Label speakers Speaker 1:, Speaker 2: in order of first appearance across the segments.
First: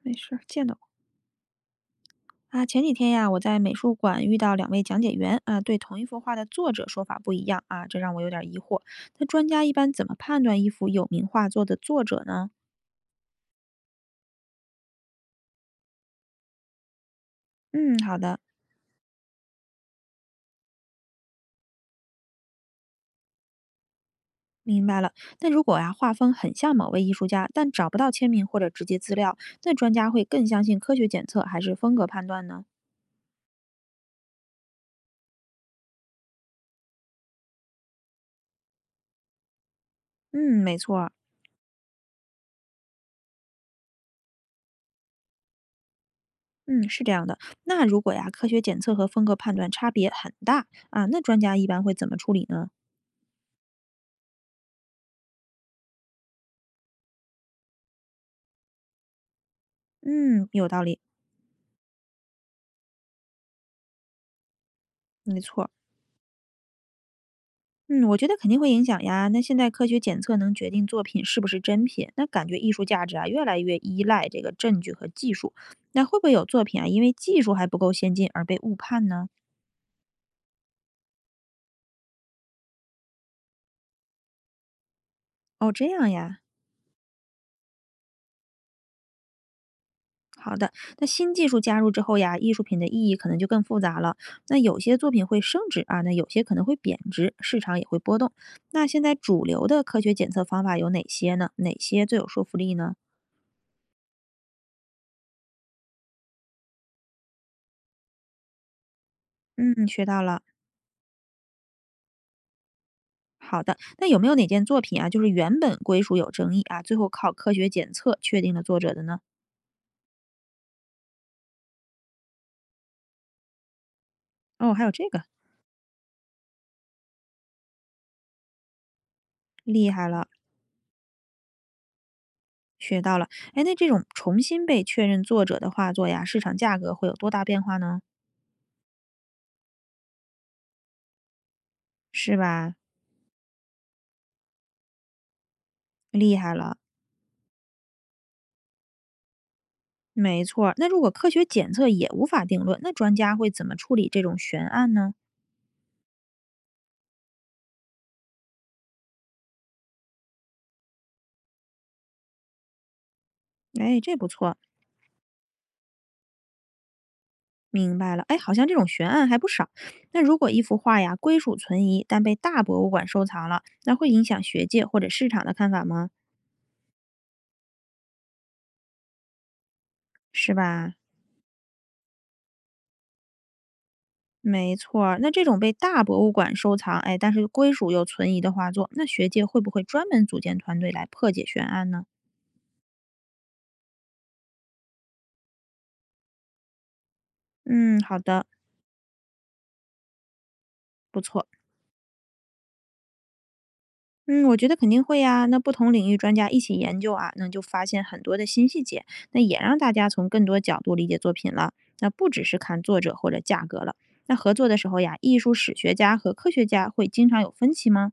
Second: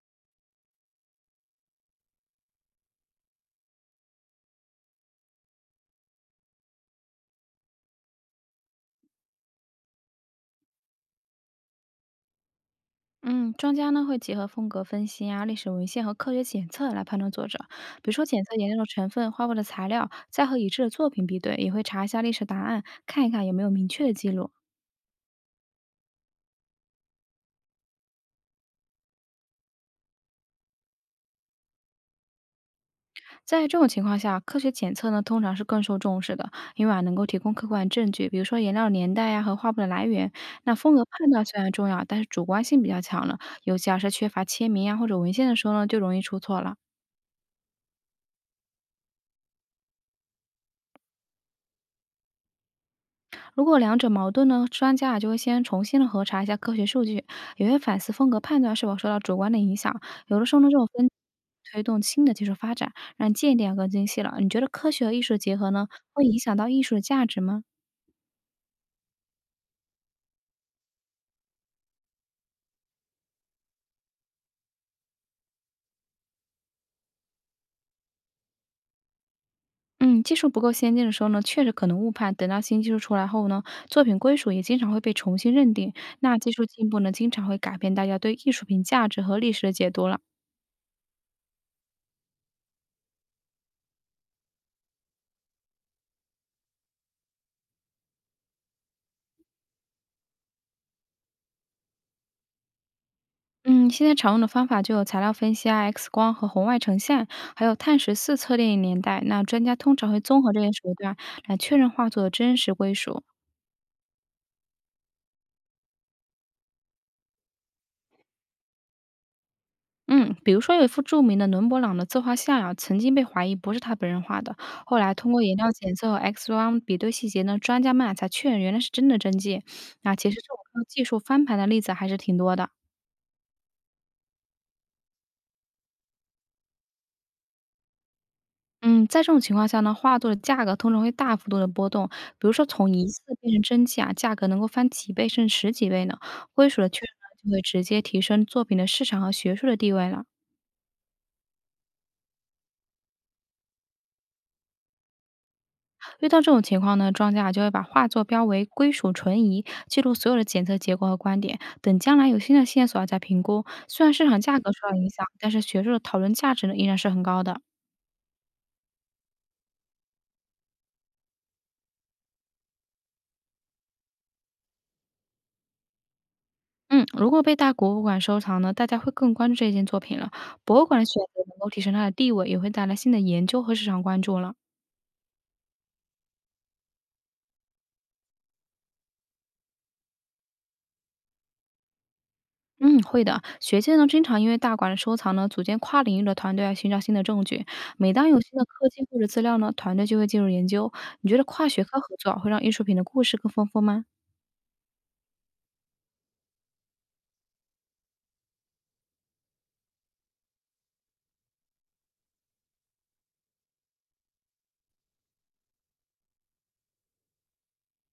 Speaker 1: 没事儿，见到过啊。前几天呀，我在美术馆遇到两位讲解员啊，对同一幅画的作者说法不一样啊，这让我有点儿疑惑。那专家一般怎么判断一幅有名画作的作者呢？
Speaker 2: 嗯，专家呢会结合风格分析啊、历史文献和科学检测来判断作者。
Speaker 1: 嗯，
Speaker 2: 比如
Speaker 1: 好
Speaker 2: 说，
Speaker 1: 的，
Speaker 2: 检测颜料的成分、画布的材料，再和已知的作品比对，也会查一下历史答案，看一看有没有明确的记录。
Speaker 1: 明白了。那如果呀，画风很像某位艺术家，但找不到签名或者直接资料，那专家会更相信科学检测还是风格判断呢？
Speaker 2: 在这种情况下，科学检测呢通常是更受重视的，因为啊能够提供客观证据，比如说颜料年代呀、和画布的来源。
Speaker 1: 嗯，
Speaker 2: 那
Speaker 1: 没
Speaker 2: 风
Speaker 1: 错
Speaker 2: 格
Speaker 1: 儿。
Speaker 2: 判断虽然重要，但是主观性比较强了，尤其啊是缺乏签名呀或者文献的时候呢，就容易出错了。
Speaker 1: 嗯，是这样的。那如果呀，科学检测和风格判断差别很大啊，那专家一般会怎么处理呢？
Speaker 2: 如果两者矛盾呢，专家啊就会先重新的核查一下科学数据，也会反思风格判断是否受到主观的影响。有的
Speaker 1: 嗯，
Speaker 2: 时候呢，
Speaker 1: 有
Speaker 2: 这
Speaker 1: 道
Speaker 2: 种
Speaker 1: 理，
Speaker 2: 分推动新的技术发展，让鉴定啊更精细了。你觉得科学和艺术
Speaker 1: 没
Speaker 2: 结
Speaker 1: 错。
Speaker 2: 合呢，会影响到艺术的价值吗？
Speaker 1: 嗯，我觉得肯定会影响呀。那现在科学检测能决定作品是不是真品，那感觉艺术价值啊越来越依赖这个证据和技术。那会不会有作品啊，因为技术还不够先进而被误判呢？
Speaker 2: 嗯，技术不够先进的时候呢，确实可能误判。等到新技术出来后呢，作品归属也经常会被重新认
Speaker 1: 哦，这
Speaker 2: 定。
Speaker 1: 样
Speaker 2: 那
Speaker 1: 呀。
Speaker 2: 技术进步呢，经常会改变大家对艺术品价值和历史的解读了。
Speaker 1: 好的，那新技术加入之后呀，艺术品的意义可能就更复杂了。那有些作品会升值啊，那有些可能会贬值，市场也会波动。那现在主流的科学检测方法有哪些呢？哪些最有说服力呢？
Speaker 2: 嗯，现在常用的方法就有材料分析啊、X 光和红外成像，还有碳14测定年代。那专家
Speaker 1: 嗯，
Speaker 2: 通
Speaker 1: 学
Speaker 2: 常会
Speaker 1: 到
Speaker 2: 综
Speaker 1: 了。
Speaker 2: 合这些手段来确认画作的真实归属。
Speaker 1: 好的，那有没有哪件作品啊，就是原本归属有争议啊，最后靠科学检测确定了作者的呢？
Speaker 2: 嗯，比如说有一幅著名的伦勃朗的自画像啊，曾经被怀疑不是他本人画的，
Speaker 1: 哦，还有
Speaker 2: 后
Speaker 1: 这
Speaker 2: 来
Speaker 1: 个，
Speaker 2: 通过颜料检测和 X 光比对细节呢，专家们啊才确认原来是真的真迹。
Speaker 1: 厉害
Speaker 2: 那
Speaker 1: 了，
Speaker 2: 其实这种靠技术翻盘的例子还是挺多的。
Speaker 1: 学到了。哎，那这种重新被确认作者的画作呀，市场价格会有多大变化呢？
Speaker 2: 嗯，在这种情况下呢，画作的价格通常会大幅度的波动，
Speaker 1: 是
Speaker 2: 比如说
Speaker 1: 吧？
Speaker 2: 从一次变成真迹啊，价格能够翻几倍甚至十几倍呢。
Speaker 1: 厉害
Speaker 2: 归
Speaker 1: 了，
Speaker 2: 属的确认呢，就会直接提升作品的市场和学术的地位了。
Speaker 1: 没错儿。那如果科学检测也无法定论，那专家会怎么处理这种悬案呢？
Speaker 2: 遇到这种情况呢，庄家就会把画作标为归属存疑，记录所有的检测结果和观点，等将来有新的线索啊再评估。
Speaker 1: 哎，
Speaker 2: 虽然
Speaker 1: 这不
Speaker 2: 市场
Speaker 1: 错，
Speaker 2: 价格受到影响，但是学术的讨论价值呢依然是很高的。
Speaker 1: 明白了。哎，好像这种悬案还不少。那如果一幅画呀归属存疑，但被大博物馆收藏了，那会影响学界或者市场的看法吗？
Speaker 2: 嗯，如果被大博物馆收藏呢，大家会更关注这件作品了。
Speaker 1: 是
Speaker 2: 博物
Speaker 1: 吧？
Speaker 2: 馆的选择能够提升它的地位，也会带来新的研究和市场关注了。
Speaker 1: 没错儿，那这种被大博物馆收藏，哎，但是归属又存疑的画作，那学界会不会专门组建团队来破解悬案呢？
Speaker 2: 嗯，会的。学界呢，经常因为大馆的收藏呢，组建跨领域的团队来寻找新的证据。
Speaker 1: 嗯，
Speaker 2: 每
Speaker 1: 好
Speaker 2: 当有
Speaker 1: 的，
Speaker 2: 新的科技或者资料呢，团队就会进入研究。
Speaker 1: 不
Speaker 2: 你觉得
Speaker 1: 错。
Speaker 2: 跨学科合作啊会让艺术品的故事更丰富吗？
Speaker 1: 嗯，我觉得肯定会呀。那不同领域专家一起研究啊，那就发现很多的新细节，那也让大家从更多角度理解作品了。那不只是看作者或者价格了。那合作的时候呀，艺术史学家和科学家会经常有分歧吗？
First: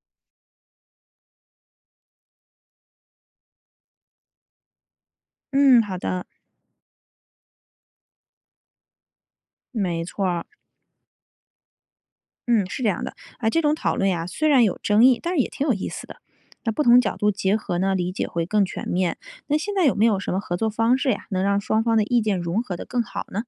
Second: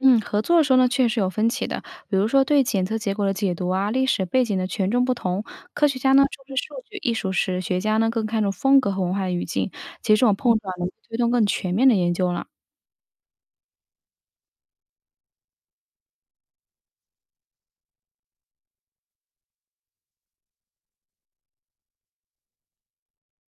Speaker 2: 嗯，合作的时候呢，确实有分歧的。比如说对检测结果的解读啊，历史背景的权重不同，
Speaker 1: 嗯，
Speaker 2: 科学
Speaker 1: 好
Speaker 2: 家呢
Speaker 1: 的，
Speaker 2: 重视数据，艺术史学家呢更看重风格和文化的语境。
Speaker 1: 没
Speaker 2: 其实
Speaker 1: 错
Speaker 2: 这种
Speaker 1: 儿。
Speaker 2: 碰撞能够推动更全面的研究了。
Speaker 1: 嗯，是这样的啊，这种讨论呀，虽然有争议，但是也挺有意思的。那不同角度结合呢，理解会更全面。那现在有没有什么合作方式呀，能让双方的意见融合的更好呢？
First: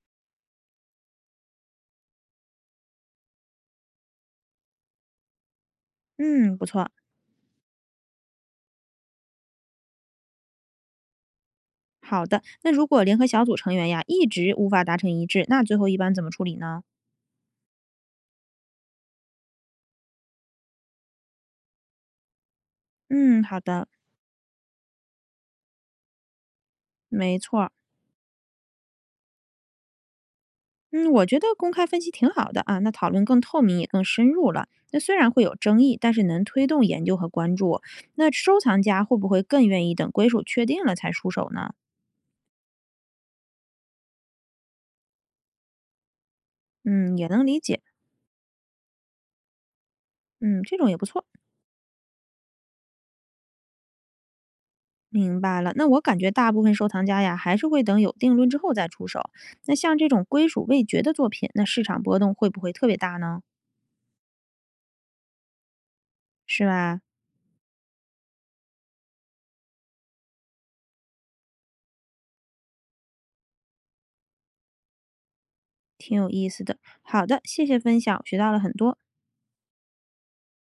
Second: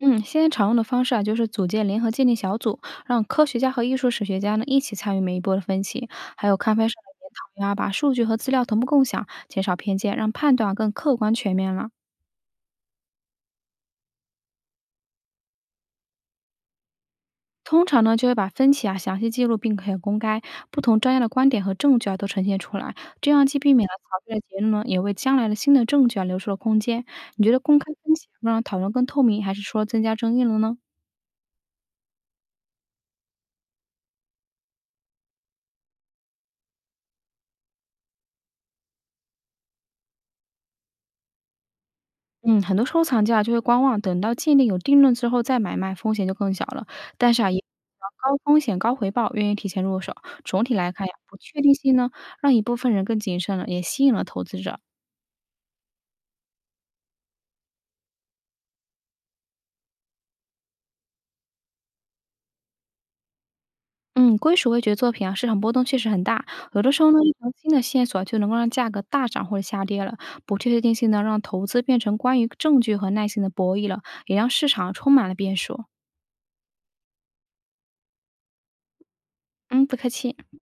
Speaker 2: 嗯，现在常用的方式啊，就是组建联合鉴定小组，让科学家和艺术史学家呢一起参与每一波的分歧，还有
Speaker 1: 嗯，不
Speaker 2: 刊发上
Speaker 1: 错，
Speaker 2: 的研讨呀，把数据和资料同步共享，减少偏见，让判断啊更客观全面了。
Speaker 1: 好的。那如果联合小组成员呀一直无法达成一致，那最后一般怎么处理呢？
Speaker 2: 通常呢，就会把分歧啊详细记录，并且公开不同专家的观点和证据啊都呈现出来，这
Speaker 1: 嗯，
Speaker 2: 样既
Speaker 1: 好
Speaker 2: 避免
Speaker 1: 的，
Speaker 2: 了草率的结论呢，也为将来的新的证据啊留出了空间。
Speaker 1: 没
Speaker 2: 你觉得
Speaker 1: 错儿。
Speaker 2: 公开分歧能让讨论更透明，还是说增加争议了呢？
Speaker 1: 嗯，我觉得公开分析挺好的啊，那讨论更透明也更深入了。那虽然会有争议，但是能推动研究和关注。那收藏家会不会更愿意等归属确定了才出手呢？
Speaker 2: 嗯，很多收藏家就会观望，等到鉴定有定论之后再买卖，风险就更小了。
Speaker 1: 嗯，也
Speaker 2: 但是
Speaker 1: 能
Speaker 2: 啊，也
Speaker 1: 理
Speaker 2: 有
Speaker 1: 解，
Speaker 2: 高风险高回报，愿意提前入手。
Speaker 1: 嗯，
Speaker 2: 总体
Speaker 1: 这
Speaker 2: 来
Speaker 1: 种也
Speaker 2: 看
Speaker 1: 不
Speaker 2: 呀，
Speaker 1: 错，
Speaker 2: 不确定性呢，让一部分人更谨慎了，也吸引了投资者。
Speaker 1: 明白了。那我感觉大部分收藏家呀，还是会等有定论之后再出手。那像这种归属未决的作品，那市场波动会不会特别大呢？
Speaker 2: 嗯，归属味觉作品啊，市场波动确实很大，
Speaker 1: 是
Speaker 2: 有的
Speaker 1: 吧？
Speaker 2: 时候呢，一条新的线索啊就能够让价格大涨或者下跌了。不确定性呢，让投资变成关于证据和耐心的博弈了，也让市场充满了变数。
Speaker 1: 挺有意思的。好的，谢谢分享，我学到了很多。
Speaker 2: 嗯，不客气。